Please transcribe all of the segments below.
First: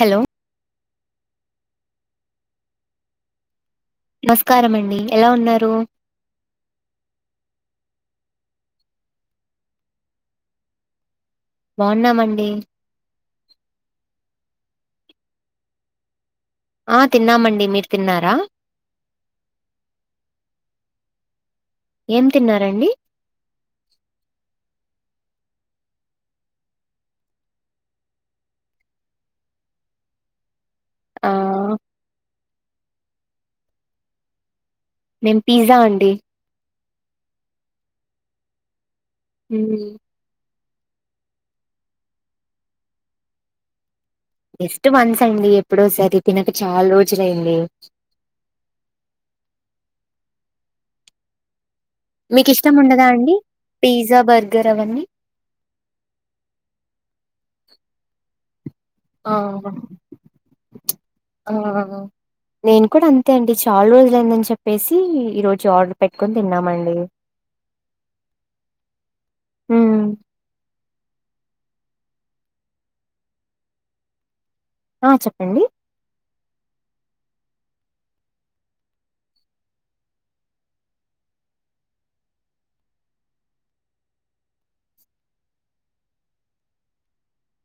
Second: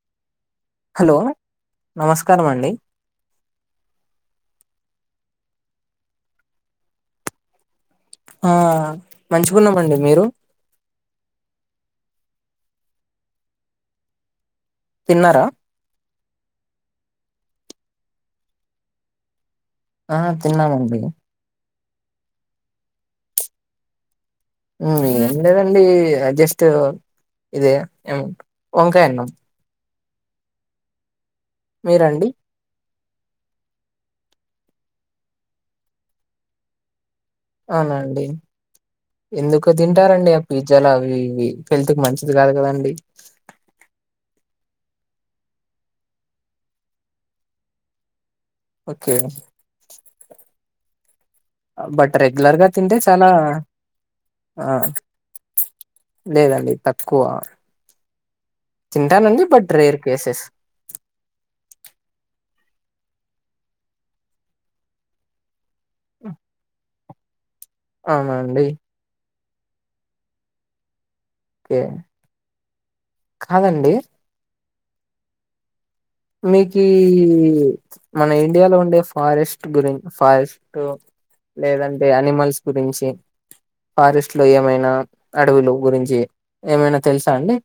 Hello hello నమస్కారం అండి నమస్కారం అండి ఎలా ఉన్నారు ఆ మంచిగున్నామండి మీరు బాగున్నామండి తిన్నారా ఆ తిన్నాం అండి మీరు తిన్నారా ఆ తిన్నాను అండి ఏం తిన్నారండి ఏం లేదండి జస్ట్ ఇదే ఏం వంకాయ అన్నం ఆ మీరండి నేన పిజ్జా అండి అవునండి ఎందుకు మ్మ్. తింటారండి ఆ పిజ్జల్ అవి ఇవి హెల్త్కి మంచిది కాదు కదండి జస్ట్ వన్స్ అండి ఎప్పుడోసారి తినక చాలా రోజులయింది ఓకే బట్ మీకు రెగ్యులర్గా ఇష్టం తింటే ఉండదా చాలా అండి పిజ్జా ఆ బర్గర్ అవన్నీ లేదండి తక్కువ ఆ తింటానండి బట్ రేర్ కేసెస్ ఆ నేను కూడా అంతే అండి చాలా రోజులయిందని చెప్పేసి ఈ రోజు ఆర్డర్ పెట్టుకొని తిన్నామండి అవునా అండి ఉమ్ ఓకే కాదండి ఆ చెప్పండి మీక ఈ మన ఇండియాలో ఉండే ఫారెస్ట్ గురిం ఫారెస్ట లేదంటే అనిమల్స్ గురించి ఫారెస్ట్ లో ఏమైనా అడవులు గురించి ఏమైనా తెలుసా అండి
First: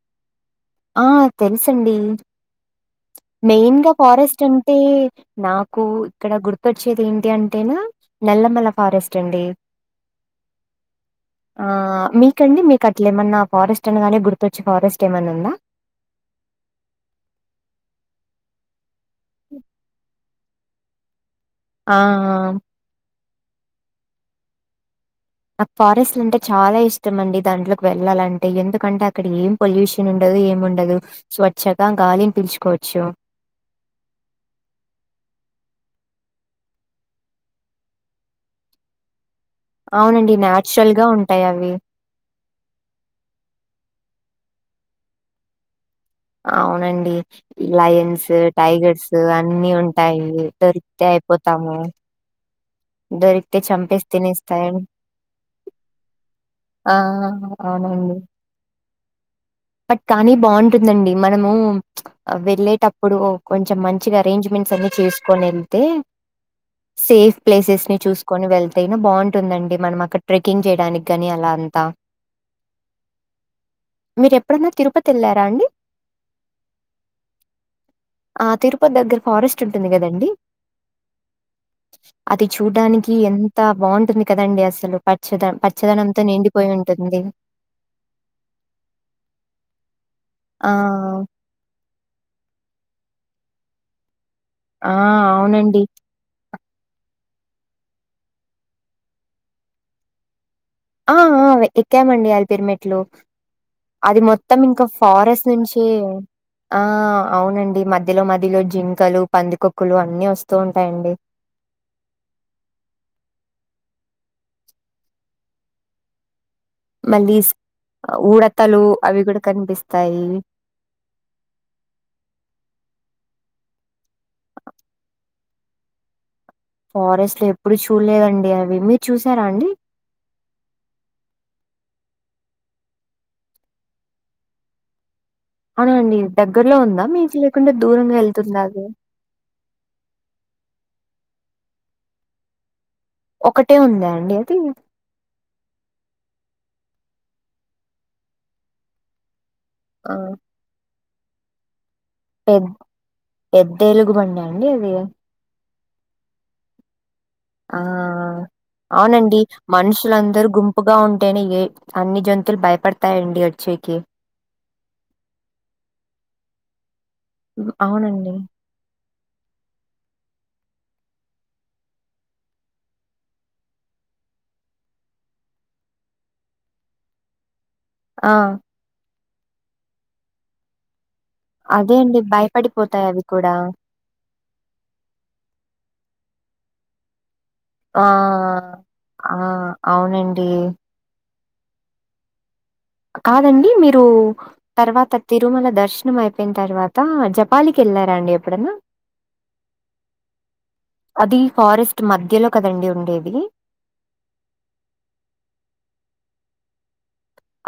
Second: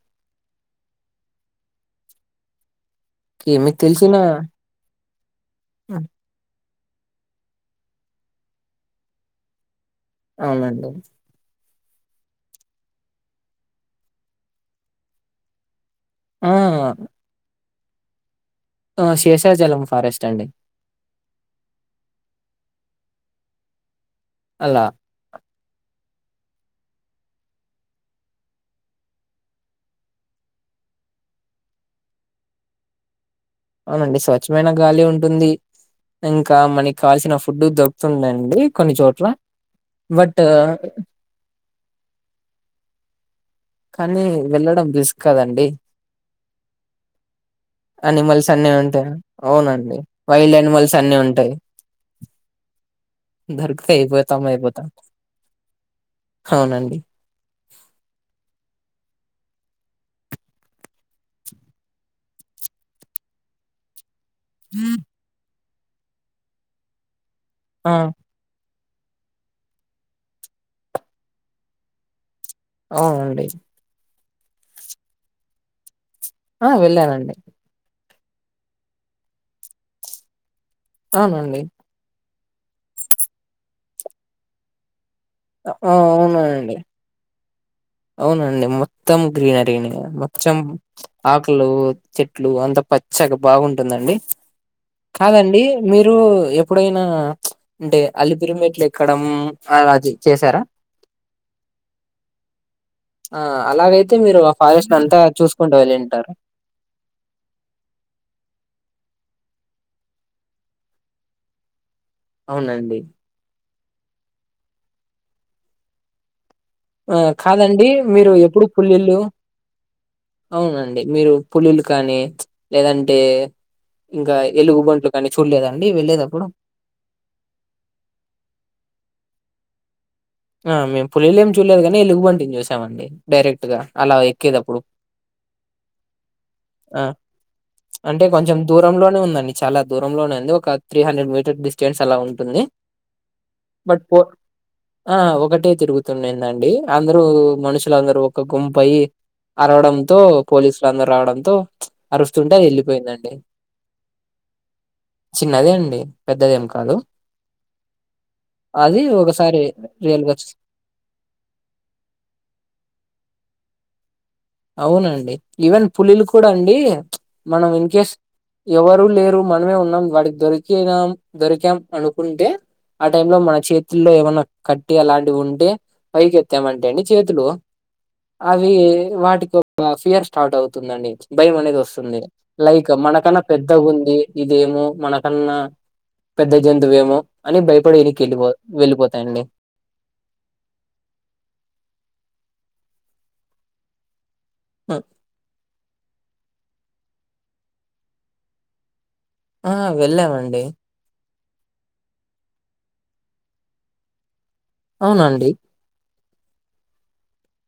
ఆ తెలుసండి కి మీకు మెయిన్ గా తెలిసిన ఫారెస్ట్ అ తే నాకు ఇక్కడ గుర్తొచ్చేది ఏంటి అంటేనా నల్లమల్ల ఫారెస్ట్ అండి అవునండి ఆ మీకండి మీకు అట్ల ఏమన్నా ఫారెస్ట్ అనగానే గుర్తొచ్చే ఫారెస్ట్ ఏమన్నా ఉందా ఆ శేషాజలం ఫారెస్ట్ అండి ఆ అలా నాకు ఫారెస్ట్లు అంటే చాలా ఇష్టం అండి దాంట్లోకి వెళ్ళాలంటే ఎందుకంటే అక్కడ ఏం పొల్యూషన్ ఉండదు ఏం ఉండదు స్వచ్చగా గాలిని పిల్చుకోవచ్చు అవునండి స్వచ్ఛమైన గాలి ఉంటుంది ఇంకా మనకి కావల్సిన ఫుడ్ దొరుకుతుందండి కొన్ని చోట్ల. అవునండి బట్ నాచురల్ గా ఉంటాయి అవి కానీ వెళ్ళడం రిస్క్ కదండి. అవునండి లయన్స్, అనిమల్స్ అన్ని ఉంటాయి టైగర్స్ అన్నీ అవునండి ఉంటాయి, ఇవి వైల్డ్ అనిమల్స్ దొరికితే అన్ని ఉంటాయి అయిపోతాము. దొరికితే చంపేసి అయిపోతాం తినేస్తాయ్ అండ్, అయిపోతాం ఆ అవునండి అవునండి బట్ కానీ బాగుంటుందండి, మనము ప్చ్ వెళ్ళేటప్పుడు కొంచెం మం మంచిగా ఆరెంజ్మెంట్స్ అన్నీ చేసుకొని ఎళ్తే, సేఫ్ ప్లేసెస్ ఆ ని చూసు కోని వెళ్తేగినా బాగుంటుందండి, మనం అక్కడ ట్రెకింగ్ చేయడానికి గని అలా అంతా. అవునండి మీరెప్పుడన్నా తిరుపతి వెళ్ళారా అండి? ఆ వెళ్ళానండి ఆ తిరుపతి దగ్గర ఫారెస్ట్ ఉంటుంది కదండి? అవునండి అది చూడడానికి ఎంత బాగుంటుంది కదండి అసలు పట్ చదం ఆ పచ్చదనంతో నిండిపోయి అవునండి ఉంటుంది. అవునండి మొత్తం గ్రీనరీనే మొచ్చం ఆ! ఆక్ కు, చెట్లు అంత పచ్చగా బాగుంటుందండి, ఆ! కాదండి అవునండి. మీర్ మీరు ఎప్పుడైనా ప్చ్ అంటే అలిపిరిమెట్లెక్కడం అలాటిది చేసారా? ఆ ఆ వె ఎక్కాం మండి అలిర్పిమ్మేట్ ట్లూ ఆ అలాగైతే అది మీరు ఆ మొత్తం ఇంకా అంతా ఫారెస్ట్ చూసుకుంటూ నుంచి వెళ్ళింటారు ఆ అవునండి మధ్యలో మధ్యలో జింకలు, పందికొక్కులు అన్నీ వస్తూ ఉంటాయండి. అవునండి ఆ మళ్ళీ స్ కాదండి మీరు ఎప్పుడు ఊడతలు పులుల్ళు అవి కూడా కనిపిస్తాయి. అవునండి మీరు పులులు కానీ ప్చ్ లేదంటే ఇంకా ఎలుగు బంట్లు కానీ చూల్లేదా అండి వెళ్లేదప్పుడు? ఫారెస్ట్లో ఎప్పుడు చూడలేదండి, అవి మీరు చూసారా అండి? ఆ మేం పులిలను చూలేదు గనీ ఎలుగుబంటిని చూసామండి, డైరెక్ట్ గా అలా ఎక్కేదప్పుడు. అవున అండి దగ్గరలో ఆ! ఉందా మీకీ, లేకుంటే దూరంగా వెళ్తుందా అది? లోనే ఉందండి. చాలా దూరంలోనే ఉంది, ఒక త్రీ హండ్రెడ్ మీటర్ డిస్టెన్స్ అలా ఉంటుంది. ఒకటే బట్ ఉందా పో అండి అది? ఆ ఒకటే తిరుగుతుండందండి, అందరూ మనుషులందరూ ఒక గుంపు అయి ఆ అరవడంతో, పోలీసులు అందరూ రావడంతో ప్చ్ అరుస్తుంటే అది పెద్ ఎళ్ళిపోయిందండి. పెద్ద ఎలుగుబండా అండి అది? చిన్నదే అండి పెద్దదేం కాదు. ఆ అది అవునండి ఒకసారి మనుష్ మనుషులు రియల్‌గా అందరూ చూసా. గుంపుగా ఉంటేనే ఏ, అన్ని జంతువులు భయపడతాయండి ఒచ్చేకి అవునండి ఈవెన్ పులులు కూడా అండి మనం హ్మ్. ఇన్ కేేస్ అవునండి. ఎవరు లేరు మనమే ఉన్నాం వాటికి దొరికినాం, దొరికాం అనుకుంటే ఆ టైమ్ లో మన చేతుల్లో ఏమైన్నా కట్టే అలాంటివి ఉంటే పైకెత్తామంటే అండి చేతులు ఆ! అవి వాటికి ఒక ఫియర్ స్టార్ట్ అవుతుందండి. భయం, అనేది, అదే అండి వస్తుంది. లైక్, భయపడిపోతాయి అవి మనకన్నా, కూడా పెద్దగా ఉంది. ఇదేమో, మనకన్నా, పెద్ద, జంతువేమో, అని, ఆ భయపడనికి, వెళ్ళిపో, ఆ వెళ్లిపోతాయండి. అవునండి, కాదండి, మీరు, ఆ తర్వాత, తిరుమల, దర్శనం అయిపోయిన, తర్వాత, జపాలికి, వెళ్ళారా, అండి, ఎప్పుడన్నా, ఆ, వెళ్ళామండి. అది, ఫారెస్ట్, మధ్యలో, కదండి. ఉండేది, అవునండి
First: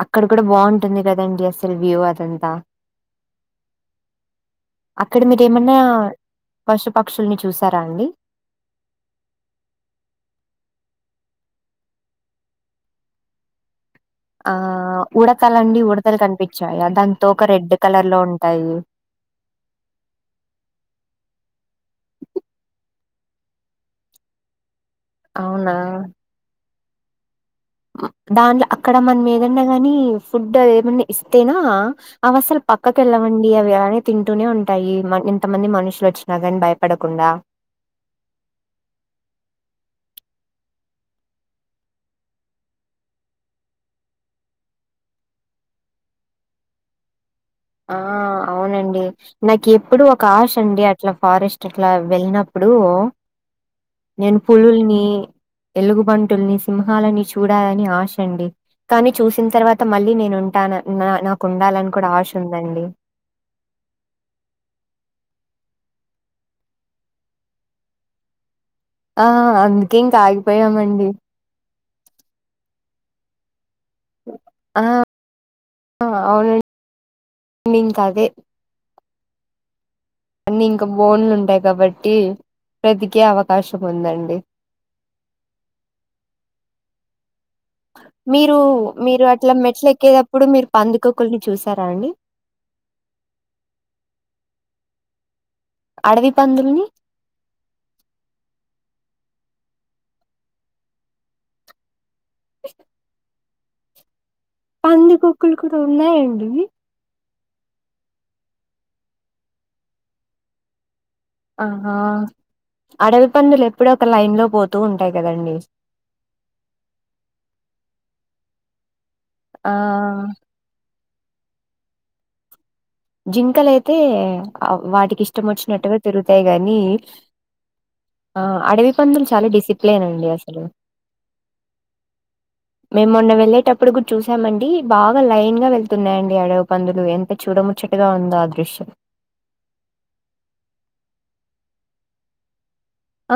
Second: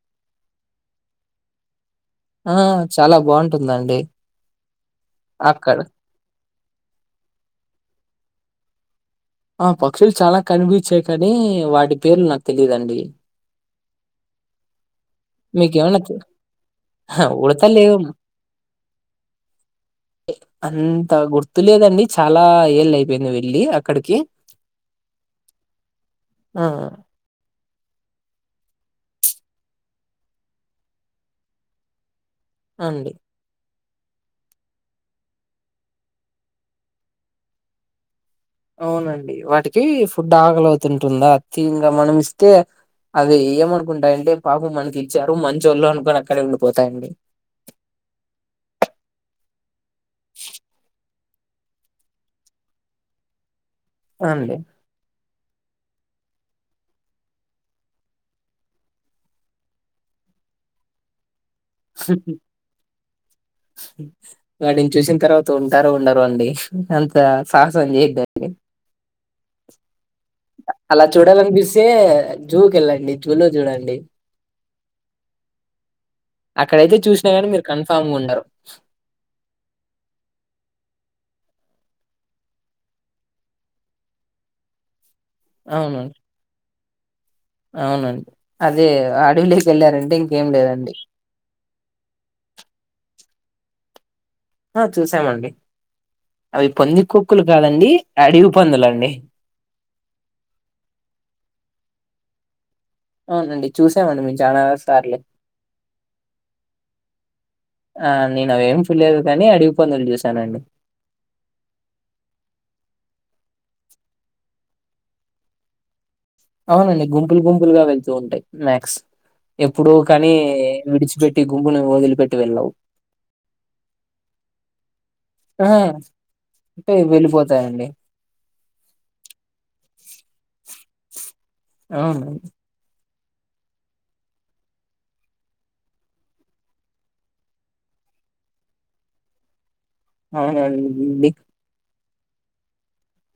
అక్కడ, కూడా, బాగుంటుంది. కదండి, అస్సల్, వ్యూవర్ అంత, ఆ చాలా బాగుంటుందండి అక్కడ మీరేమన్నా, అక్కడ పశు, పక్షుల్ని, చూసారా, అండి. ఆ, పక్షులు, చాలా, కనిపించాయి. కానీ, వాటి పేర్లు, నాకు, తెలియదండి. ఆ, ఉడతలండి, మీకేమన్నా తె ఉడతలు, కనిపించాయా, దానీ అహా! తోక ఒక రెడ్ ఉడతలేవు కలర్ లో ఉంటాయి. అంత, గుర్తులేదండి. చాలా, ఏళ్ అయిపోయింది. వెళ్ళి, అక్కడికి, అవునా ఆ దాంట్లో, అక్కడ, మనమేదన్నా, గాని, ఫుడ్, ఏమన్నా, ఇస్తేనా, అవసలు, అండి. పక్కకేళ్ళవండి, అవి, అలానే, తింటూనే ఉంటాయి. ఇంతమంది మనుషులు వచ్చినా కానీ భయపడకుండా అవునండి, వాటికి, ఫుడ్ ఆకలివుతుంటుందా,, అంతే ఇంగా మనం ఇస్తే అది, ఏమనుకుంటాయంటే, పాపం, మనకి, ఇచ్చారు, మంచోళ్ళు, అనుకొని అక్కడే ఉండిపోతాయండి. ఆ, అవునండి, నాకు, ఎప్పుడు, ఒక, ఆశ ఉండే, అ అట్లా, ఫారెస్ట్, అట్లా, వెళ్ళినప్పుడు, నేను అండి. పులుల్ని ఎలుగు, బంటుల్ని, సింహాలని, చూడాలని, ఆశండి. కానీ, చూసిన, తర్వాత, మళ్ళీ, నేను ఉంటాన నా నాకు, ఉండాలని, కూడా, ఆశ ఉందండి. ఉమ్ వాటిని, చూసిన, తర్వాత ఉంటారో, ఉండరు, అండి అంత సాహసం, చేయ్యోద్ద, ఆ, అందుకే, ఇంక, ఆగి అలా, చూడాలనిపిస్తే, జూకి, వెళ్ళండి జూలో చూడండి ఆ అవునండి అక్కడయితే, చూసినా కానీ మీరు ఇంక కన్ఫామ్ గా అదే ఉండరు అన్నీ, ఇంకా, బోన్లు, ఉంటాయి. కాబట్టి ప్రతికే అవకాశం ఉందండి. అవును, మీరు, అదే మీరు అట్లా అడవిలోకి మెట్లు వెళ్ళారంటే ఎక్కేటప్పుడు ఇంకేం మీరు లేదండి. పందుకొక్కుల్ని, చూసారా అండి. ఆ, చూసామండి, అడవి అవి పందుల్ని పందికొక్కులు, కాదండి. అడవి పందులండి, అవునండి, చూసామండి, మేం చాలా సార్లు. పందికొక్కులు, కూడా, ఉన్నాయండి. వి ఆ, నేను, అవ్వేం, చూడలేదు. కానీ, అడివి పందులు చూసానండి. ఆహా, అడవి పందులు, ఎప్పుడు, ఒక లైన్ లో పోతూ, ఉంటాయి, కదండి, అవునండి, గుంపులు గుంపులుగా, వెళ్తూ ఉంటాయి. మ్యాక్స్, ఆ ఎప్పుడు కానీ విడిచిపెట్ టి గుంపును వదిలిపేట్టి, వెళ్ళవు, జింకలు, అయితే, వాటికి ఇష్టం వచ్చినట్టుగా, తిరుగుతాయి. గానీ పోతాయండి, ఆ అడవి పందులు చాలా డిసిప్లెన్ అండి అసలు అవును మేము మొన్న వెళ్లేేటప్పుడు కూడా చూసామండి బాగా లైన్ గా వెళ్తున్నాయండి అడవి పందులు ఎంత చూడ ము చ్చటగా ఉందో ఆ దృశ్యం అవునండ్డి ఆ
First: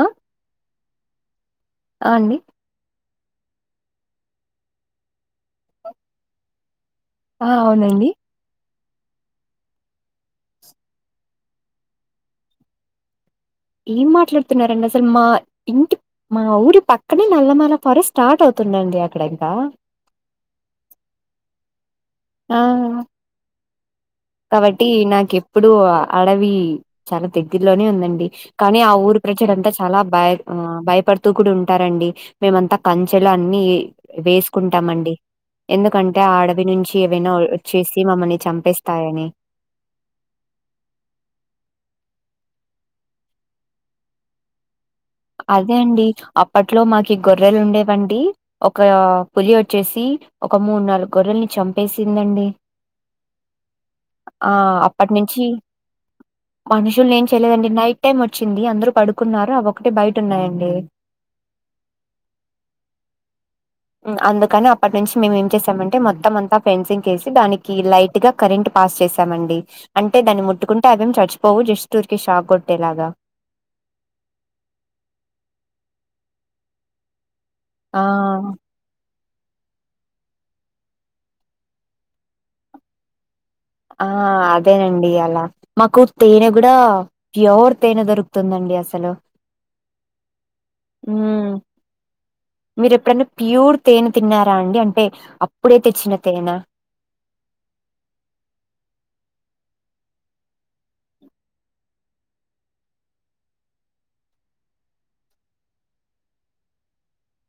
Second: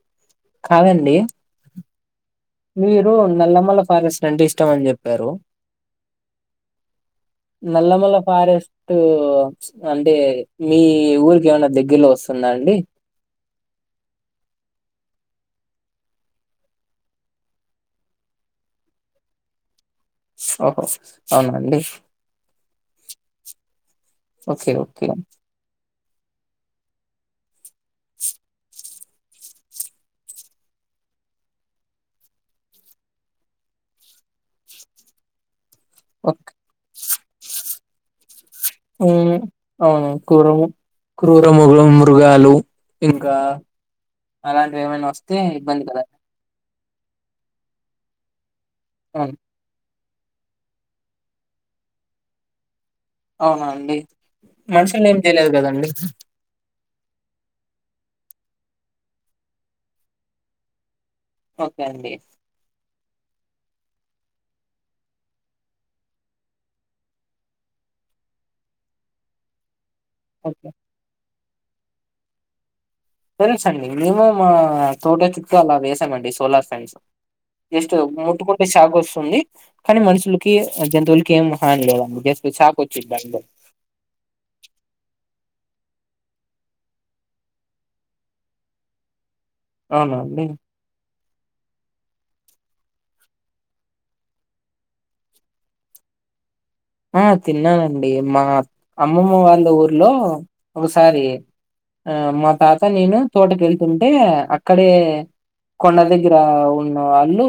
కాదండి ఆ అండి మీరు నల్లమల్ల ఫారెస్ట్ అంటే ఇష్టం అని చెప్పారు ఆ! అవునండి. నల్లమల్ల ఫారెస్ట్ అంటే మీ ఊరికి ఏమైనా దగ్గరలో వస్తుందా అండి ఏం మాట్లాడుతున్నారండి అసలు మా ఇంటి మా ఊరి పక్కనే నల్లమల్ల ఫరెస్ట్ స్టార్ట్ అవుతుందండి అక్కడ ఇంకా ఓహో అవునాఅండి ఆ ఓకే కాబట్టి ఓకే నాకెప్పుడు అడవి చాలా దగ్గరలోనే ఉందండి కానీ ఆ ఊరు ప్రజలంతా చాలా భయ భయపడుతూ కూడా ఉంటారండి మేమంతా కంచెలు అన్నీ వేసుకుంటామండి ఎందుకంటే ఆ ఓకే అడవి నుంచి ఏవైనా వచ్చేసి మమ్మల్ని చంపేస్ ఉమ్ అవును క్రూరము క్రూర మగ మృగాలు ఇంకా అలాంటివి ఏమైనా వస్తా అదే అండి అప్పట్లో మాకి గొర్రెలు ఉండేవండి ఒక అవును పులి వచ్చేసి ఒక మూడు నాలుగు గొర్రెల్ని చంపేసిందండి అవునా అండి ఆ మనుషుల్ని ఏం అప్పటినుంచి చేయలేదు కదండి మనుషుల్ని ఏం చేయలేదండి నైట్ టైమ్ వచ్చింది అందరూ పడుకున్నారు అవ్వి ఒకటే బయట ఉన్నాయండి ఓకే అండి అందుకని అప్పటి నుంచి మేమేం చేసామంటే మొత్తం అంతా ఫెన్సింగ్ కేసి దానికి లైట్ గా కరెంట్ పాస్ చేశామండి అంటే దాన్ని ఓకే ముట్టుకుంటే అవేం చచ్చిపోవు జస్ట్ ఊరికి షాక్ కొట్టేలాగా తెలుసాండి మేము తోట చుట్టూ అలా వేసామండి సోలార్ ఫ్యాన్స్ జస్ట్ ఆ ముట్టుకుంటే షాక్ వస్తుంది కానీ మనుషులకి జంతువులకి ఏం హాని లేదు అందుకే షాక్ వచ్చిది అంతె ఆ అదేనండి అలా మాకు తేనె గూడా ప్యూర్ తేనె దొరుకుతుందండి అసలు అవునా మీక్ ఉమ్ మీరెప్పుడన్నా ప్యూర్ తేనె తిన్నారా అండి అంటే అప్పుడే తెచ్చిన తేన ఆ తిన్నానండి మా అమ్మమ్మ వాళ్ళ ఊర్లో ఒకసారి ఆ మా తాత నేను తోటకి వెళ్తుంటే అక్కడే కొండ దగ్గర ఉన్నవాళ్లు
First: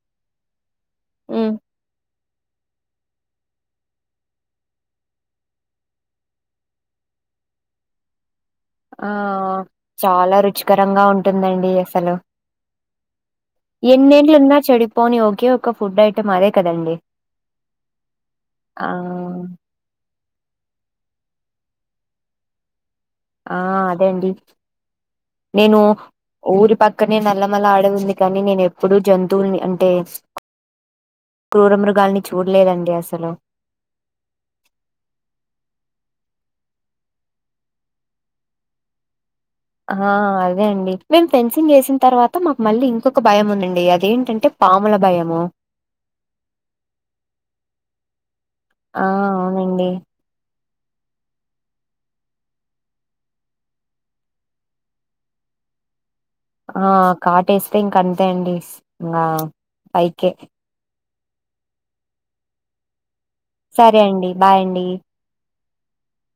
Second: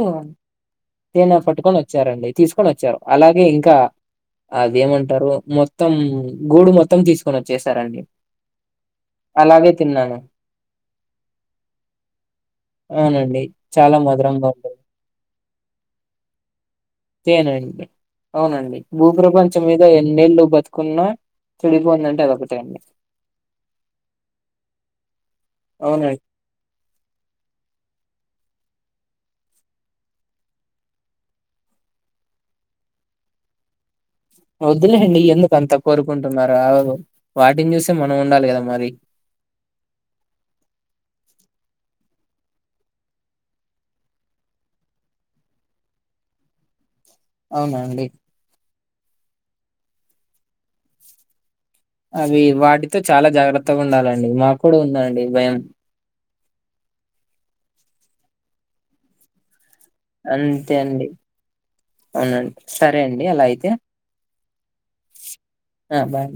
తేన ఉమ్ పట్టుకొని వచ్చారండి తీసుకొని వచ్చారు అలాగే ఇంకా అదేమంటారు మొత్తం గూడు మొత్తం తీసుకొని వచ్చేసారండి ఆ అలాగే తిన్నాను చాలా రుచికరంగా ఉంటుందండి అసలు ఆ అవునండి చాలా మధురంగా ఎన్నేళ్లున్నా ఉంటుంది చెడిపోని ఒకే ఒక ఫుడ్ ఐటెమ్ అదే కదండి తేనే నండి అవునండి ఆ భూప్రపంచం ఇ ఎన్నేళ్ళు బతుకున్నా చెడిపోనిదంటే అదోక్కటే అండి. ఆ అదే అండి నేను అవునండి ఊరి పక్కనే నల్లమల్ల అడవి ఉంది కానీ నేను ఎప్పుడూ జంతువుల్ని అంటే క్రూరమృగాల్ని చూడలేదండి అసలు వద్దులే అండి ఎందుకు అంత కోరుకుంటున్నారు ఆవులు వాటిని చూస్తే మనం ఉండాలి గదా మరి ఆ అదే అండి మేము ఫెన్సింగ్ వేసిన తర్వాత మాకు మళ్ళీ ఇంకొక భయం ఉండుండే అదేంటంటే పాముల భయము అవునండి ఆ అవునండి అవి వాటితో చాలా జాగ్రత్తగా ఉండాలండి మాకు కూడా ఉందండి భయం ఆ కాటేస్తే ఇంక అంతే అండి ఇంగ అంతే అండి అవునండి సరే అండి అలా అయితే సరే అండి బాయ్ అండి ఆ బాయ్